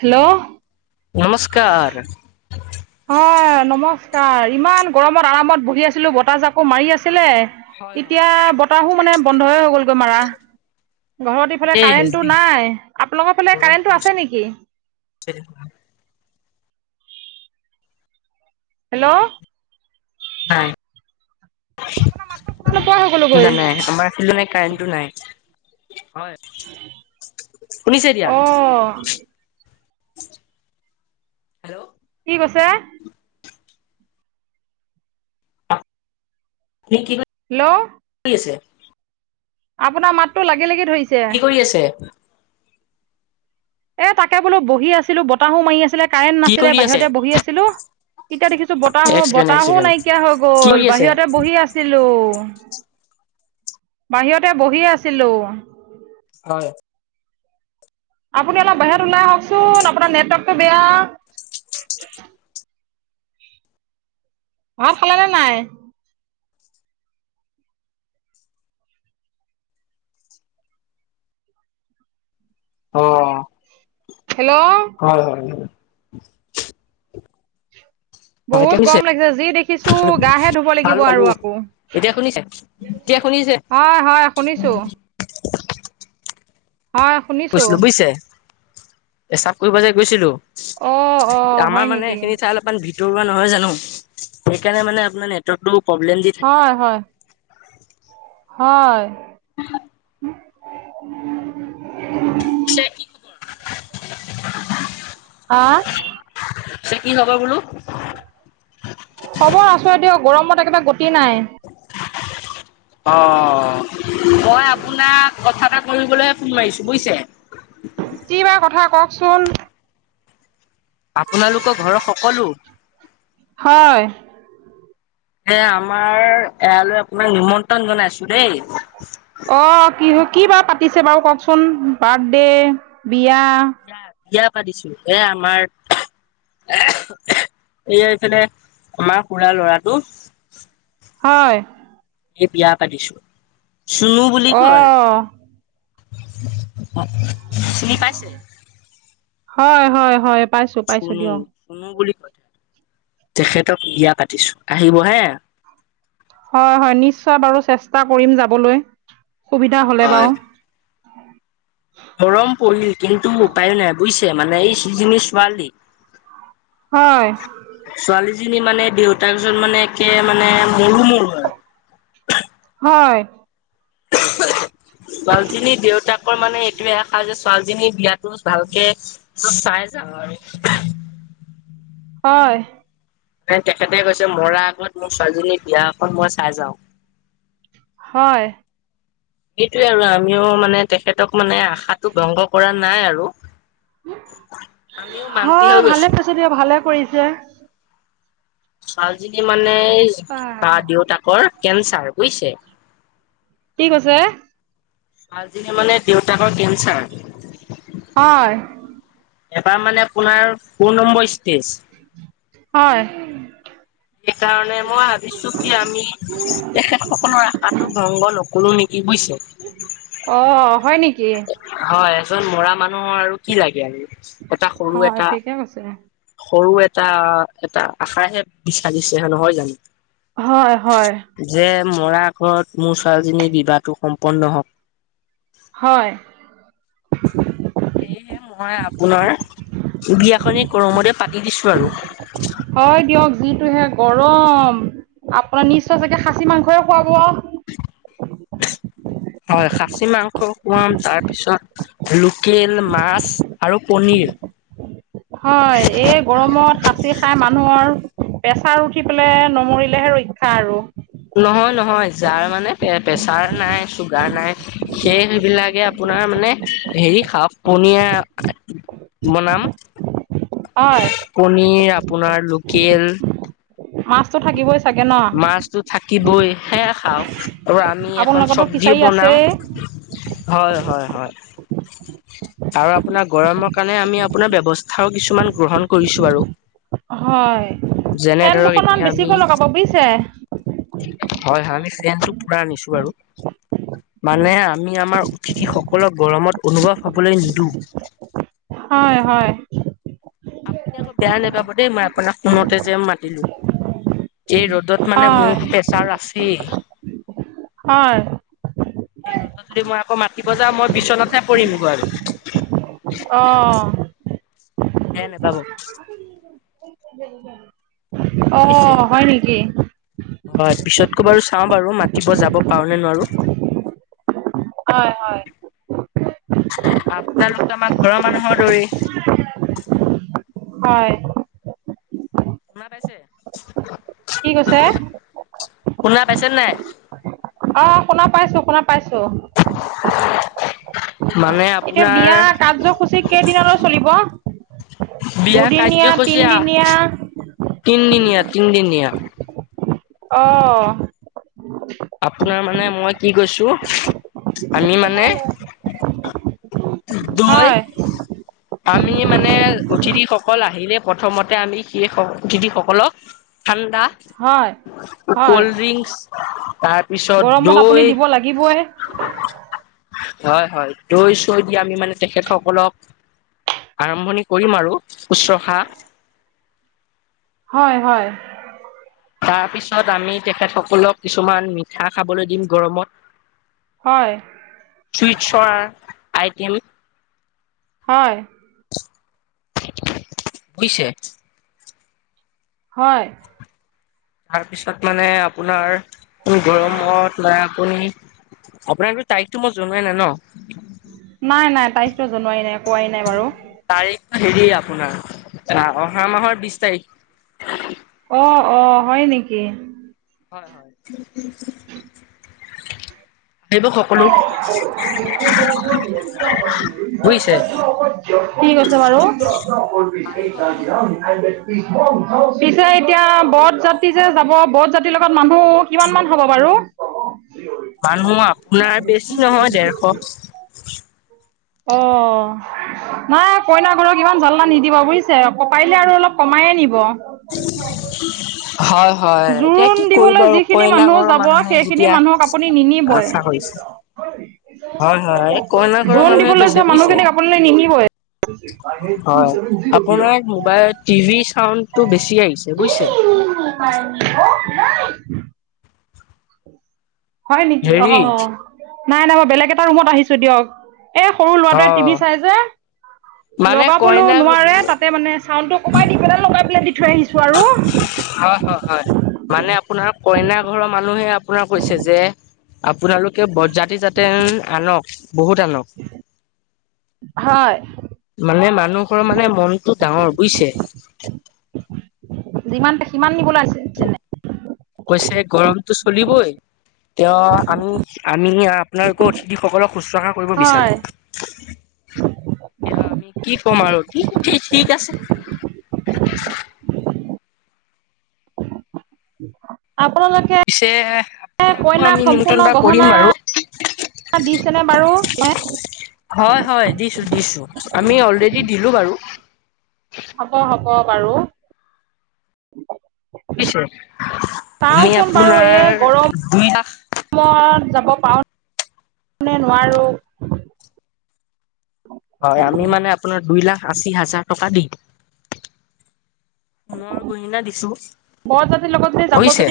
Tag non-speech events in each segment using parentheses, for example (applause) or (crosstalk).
Hello নমস্কাৰ অহঁ নমস্কাৰ ইমান গৰমত আৰামত বহি আছিলো বতাহজাকো মাৰি আছিলে। হয় হয়। এতিয়া বতাহো মানে বন্ধয়ে হৈ গ'লগৈ মাৰা। ঘৰত ইফালে তাকেই কাৰেন্টটো যি নাই আপোনালোকৰ ফালে কাৰেণ্টটো আছে নেকি? চ (unintelligible) হেল্ল' নাই, নোপোৱা হৈ গ'লোগৈ নাই নাই আমাৰ- নাই কাৰেণ্টটো নাই হয়, শুনিছে অ এতিয়া- হেল্ল'। কি কৈছে? লেকিন? হেল্ল' কৰি আছে। আপোনাৰ মাতটো লাগি লাগি ধৰিছে। কি কৰি আছে। এই তাকে বোলো বহি আছিলোঁ বতাহো মাৰি আছিলে কাৰেণ্ট কি নাছিলে কৰি আছে? বাহিৰতে বহি আছিলোঁ। এতিয়া দেখিছো বতাহ এক ছেকেণ্ড এক বতাহো ছেকেণ্ড। নাইকিয়া হৈ কি গ'ল কৰি আছে? বাহিৰতে। বহি আছিলো, বাহিৰতে বহি আছিলো। হয় আপুনি অলপ বাহিৰত ওলাই আহওচোন, আপোনাৰ নেটৱৰ্কটো বেয়া। ভাত খালে নে নাই? অহঁ হেল্ল' হয় হয় হয়। হয় এতিয়া বহুত শুনিছে? গৰম লাগিছে যি দেখিছো গা হে ধুব খালো লাগিব খালো। আৰু আকৌ। এতিয়া শুনিছে? এতিয়া শুনিছে? হয় হয় শুনিছো। হয়। শুনিছো কৈছিলো বুজিছে, পেছাপ কৰিবলে গৈছিলো। অ অ হয় আমাৰ মানে নেকি এইখিনি ঠাই অলপ - অকমান ভিতৰুৱা নহয় জানো সেইকাৰণে মানে আপোনাৰ নেটৱৰ্কতটো প্ৰব্লেম দি থাকে। হয় হয় হয় হয় উম শে কি হা চেনি খাবা বোলো। খবৰ আছো এ দিয়ক গৰমত একোৰে গতি নাই। অ মই আপোনাক কথা এটা কৰিবলৈ ফওইছো বুজছে। কি বাৰ কথা কওক চোন। আপোনালোকৰ ঘৰৰ সকলো- হয়। এ আমাৰ এয়ালৈ আপোনাক নিমন্ত্ৰণ জনাইছো দেই। অ কি কি বাৰু পাতিছে বাৰু কওকচোন বাৰ্থডে, বিয়া। বিয়া বিয়া পাতিছো এ আমাৰ- এইয়া এফালে আমাৰ খুৰা লৰাটো- হয়। এই বিয়া পাতিছো চুনু বুলি কয়। অ চিনি পাইছে? হয় হয় হয় পাইছো। চুনো চুনো বুলি কয় তেখেতক বিয়া পাতিছো আহিব হে। হয় হয় নিশ্চয় বাৰু চেষ্টা কৰিম যাবলৈ সুবিধা হ'লে বাওঁ। সৰম পৰিল কিন্তু উপায়ো নাই বুজিছে মানে এই যিজনী ছোৱালী। হয়। ছোৱালীজনী মানে দেউতাক জন মানে একে মানে মৰো মৰোৱে। হয়। ছোৱালীজনীৰ দেউতাকৰ মানে এইটোয়ে আশা যে ছোৱালীজনীৰ বিয়াটো ভালকে- টো চাই যায় আৰু। হয়। তেখেতে কৈছে মৰা আগত মোৰ ছোৱালীজনীৰ বিয়া এখন মই চাই যাওঁ। হয়। এইটোৱে আৰু আমিও মানে তেখেতক মানে আশাটো ভংগ কৰা নাই আৰু। আমিও মান্তি হয় হৈ ভালে গৈছো পাইছে দিয়ক ভালে কৰিছে। ছোৱালীজনী মানে এই আহ, ‌তা দেউতাকৰ কেন্ঞ্চাৰ বুইছে। কি কৈছে? ছোৱালীজনীৰ মানে দেউতাকৰ কেন্ঞ্চাৰ। হয়। এবাৰ মানে আপোনাৰ ফৌৰ নম্বৰ ষ্টেজ। হয়। সেইকাৰণে মই ভাবিছো কি আমি তেখেত সকলৰ আশাটো ভংগ নকৰোঁ নেকি বুইছে। অ হয় নেকি? হয় এজন মৰা মানুহৰ আৰু কি লাগে আৰু। এটা সৰু হয় এটা ঠিকে কৈছে। সৰু এটা এটা আশাহে বিচাৰিছে হে নহয় জানো? হয় হয়। যে মৰা আগত মোৰ ছোৱালীজনীৰ বিবাহটো সম্পন্ন হওক। হয়। সেয়েহে মই আপোনাৰ বিয়াখনি গৰমতে পাতি দিছোঁ আৰু। হয় দিয়ক যিটোহে গৰম আপোনাৰ নিশ্চয় চাগে খাচী মাংসই খুৱাব। হয় খাচী মাংস খুৱাম তাৰ পিছত। লোকেল মাছ আৰু পনীৰ। হয় এই গৰমত খাঁচি খাই মানুহৰ। পেছাৰ উঠি পেলাই নমৰিলেহে ৰক্ষা আৰু। নহয় নহয় যাৰ মানে প্ৰেছাৰ নাই চুগাৰ নাই সেই সেইবিলাকে আপোনাৰ মানে। হেৰি খাও পনীয়া বনাম। হয়। পনীৰ আপোনাৰ লোকেল। মাছতো থাকিবই চাগে ন। মাছটো থাকিবই সেয়া খাওঁক তওৰ আমি এখন আপোনালোকৰতো ফিচাৰী চব্জিও বনাম। আছেই হয় হয় হয়। আৰু আপোনাৰ গৰমৰ কাৰণে আমি আপোনাৰ ব্যৱস্থাও কিছুমান গ্ৰহণ কৰিছো বাৰু। হয় যেনে ফেন ধৰক দুখনমান এতিয়া আমি বেছিকৈ লগাব বুজিছে। হয় হয় আমি চেটো পুৰা আনিছো বাৰু মানে আমি আমাৰ অতিথি সকলক গৰমত অনুভৱ হবলৈ নিদিওঁ। হয় হয়। আপুনি আকৌ বেয়া নাপাব দেই মই আপোনাক ফোনতে যে মাতিলো এই ৰ'দত। মানে হয় মোৰতো প্ৰেছাৰ আছেই। হয়। এইেই ৰ'দত যদি মই আকৌ মাতিব যাওঁ মই বিচনাতহে পৰিমগৈ আৰু অঁ বেয়া নাপাব। অ বুজিছে হয় নেকি। হয় পিছতকো বাৰু চাওঁ বাৰু মাতিব যাব পাৰো নে নোৱাৰো। হয় হয়। আপোনালোকো আমাৰ ঘৰৰ মানুহৰ দৰেই। হয়। সোমাই পাইছে। কি কৈছে। শুনা পাইছে নাই। অ শুনা পাইছো শুনা পাইছো। (unintelligible) মানে এতিয়া আপোনাৰ। বিয়া কাৰ্যসূচী কেইদিনলৈ চলিব বিয়া দুদিনীয়া তিনিদিনীয়া কাৰ্যসূচী তিনদিনীয়া তিনদিনীয়া। অ আপোনাৰ মানে মই কি কৈছো আমি মানে, দৈ, হয় আমি মানে অতিথি সকল আহিলে প্ৰথমতে আমি সেই অতিথি সকলক। ঠাণ্ডা হয় হয় কল্ড্ৰিংক। তাৰপিছত গৰমত আপুনি দৈ। দিব লাগিবই হয় হয় দৈ চৈ দি আমি মানে তেখেতসকলক। আৰম্ভণি কৰিম আৰু শুশ্ৰষা। হয় হয়। তাৰ পিছত আমি তেখেতসকলক কিছুমান মিঠা খাবলৈ দিম গৰমত। হয়। চুইটছৰ আইটিয়েম। হয়। বুজিছে। হয়। তাৰপিছত মানে আপোনাৰ গৰমত মানে আপুনি। আপোনাক তো তাৰিখতটো মই জনোৱাই নাই ন। নাই নাই তাৰিখটো জনোৱাৰি নাই কোৱাই নাই বাৰু তাৰিখটো হেৰিয় আপোনাৰ অহা মাহৰ বিছ তাৰিখ। অ অ হয় নেকি? হয় হয়। কলো। বুজিছে (unintelligible) ঠিক আছে বাৰু (unintelligible) আহিব সকলো পিছে এতিয়া বৰত যাত্ৰী যে যাব, বৰত যাত্ৰীৰ লগত মানুহ কিমান মান হ'ব বাৰু মানুহ আপোনাৰ বেছি নহয় দেৰশ। অ'। নাই কইনাঘৰক ইমান জাললা নিদিব বুজিছে? পাৰিলে আৰু অলপ। কমাইয়ে নিব। (unintelligible) হয় হয়, এতিয়া জোৰোণ কি কৰিব দিবলৈ আৰু! যিখিনি কইনা মানুহ ঘৰৰ যাব মানুহে সেইখিনি যেতিয়া মানুহক আপুনি নিনিবই আশা কৰিছে। হয় হয়, কইনা ঘৰৰ জোৰোণ মানুহে দিবলৈ যোৱা কৈছে বুজিছে! মানুহখিনিক আপোনালোকে নিনিবই হয়, আপোনাৰ মোবাইলত টিভিৰ চাউণ্ডটো বেছি আহিছে বুজিছে! (unintelligible) হয় নেকি? হেৰি অ', নাই নাই মই বেলেগ এটা ৰুমত আহিছো দিয়ক। এ সৰু অ ল'ৰাটোৱে টিভি চাই যে। মানে লগাবলৈও কইনা নোৱাৰে, তাতে মানে চাউণ্ডটো কমাই দি পেলাই, লগাই পেলাই দি থৈ আহিছো আৰু! হয় হয় হয়। মানে আপোনাৰ কইনা ঘৰৰ মানুহে আপোনাৰ কৈছে যে আপোনালোকে বৰযাত্ৰী যাতে আনক। বহুত আনক। হয়। মানে মানুহঘৰৰ মানে মনটো ডাঙৰ। বুজিছে? যিমান, সিমান নিবলে আহিছে। (unintelligible) কৈছে গৰমটো চলিবই, তে আমি-আমি। আপোনালোকৰ অতিথিসকলক শুশ্ৰূষা কৰিব বিচাৰো। (unintelligible) এতিয়া আমি কি ক'ম আৰু! (unintelligible) ঠিক আছে। আপোনালোকে পিছে আপোনাকো কইনাক আমি সম্পূৰ্ণ নিমন্ত্ৰণ এটা গহনা কৰিম বাৰু! দিছেনে বাৰু? (unintelligible) হয় হয়, দিছো দিছো। আমি অলৰেডি দিলো বাৰু! হ'ব হ'ব বাৰু! (unintelligible) আমি চাওঁচোন আপোনাৰ দুই লাখ সময়ত যাব পাৰোঁ নে নোৱাৰোঁ হয়, আমি মানে আপোনাৰ দুই লাখ আশী হাজাৰ টকা দিম। সোণৰ গহিণা দিছো, বৰযাত্ৰীৰ লগত বুইছে।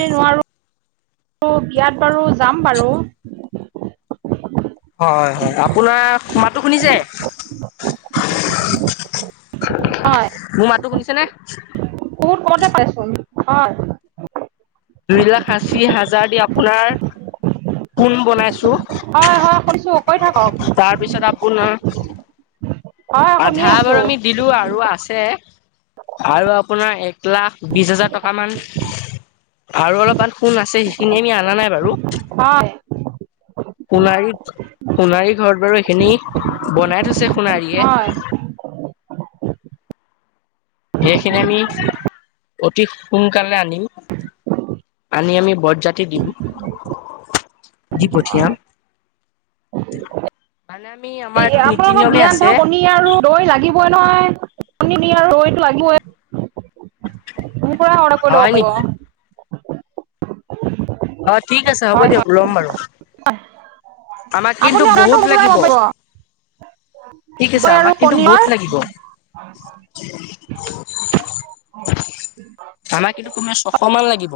অ' বিয়াত বাৰু যাম বাৰু! হয় হয়। আপোনাৰ, মাতটো শুনিছে? হয় মোৰ মাতটো শুনিছে নে? বহুত কমতে পাইচোন! হয়। দুই লাখ আশী হাজাৰ দি আপোনাৰ সোণ বনাইছো। হয় হয় শুনিছো। কৈ থাকক। তাৰপিছত আপোনাৰ হয় শুনি আধা বাৰু আছোঁ আমি দিলো, আৰু আছে আৰু আপোনাৰ এক লাখ বিশ হাজাৰ টকামান! আৰু অলপমান সোণ আছে, সেইখিনি আমি অনা নাই বাৰু! (unintelligible) সোণাৰীত, সোণাৰীৰ ঘৰত বাৰু এইখিনি বনাই থৈছে সোণাৰীয়ে! হয় সেইখিনি আমি অতি সোনকালে আনিম। আনি আমি বৰযাত্ৰী (unintelligible) দি পঠিয়াম। মানে আমি, আমাৰ এই এইটো আপোনালোকৰ নীতি-নিয়মে বিয়াত আছে। ধৰক কণী আৰু দৈ লাগিবই নহয়! (unintelligible) আৰু দৈ লাগিবই। মোৰ পৰা হয় ল'ব নেকি পাৰিব। অ ঠিক আছে হ'ব হয় দিয়ক হয় লম বাৰু। আমাক কিন্তু আপুনি বহুত অৰ্ডাৰটো মোৰ পৰাই লাগিব পাব। ঠিক আছে আমাক কিন্তু বহুত পনীৰৰ লাগিব। (unintelligible) আমাক কিন্তু তোমাৰ ছশ মান লাগিব।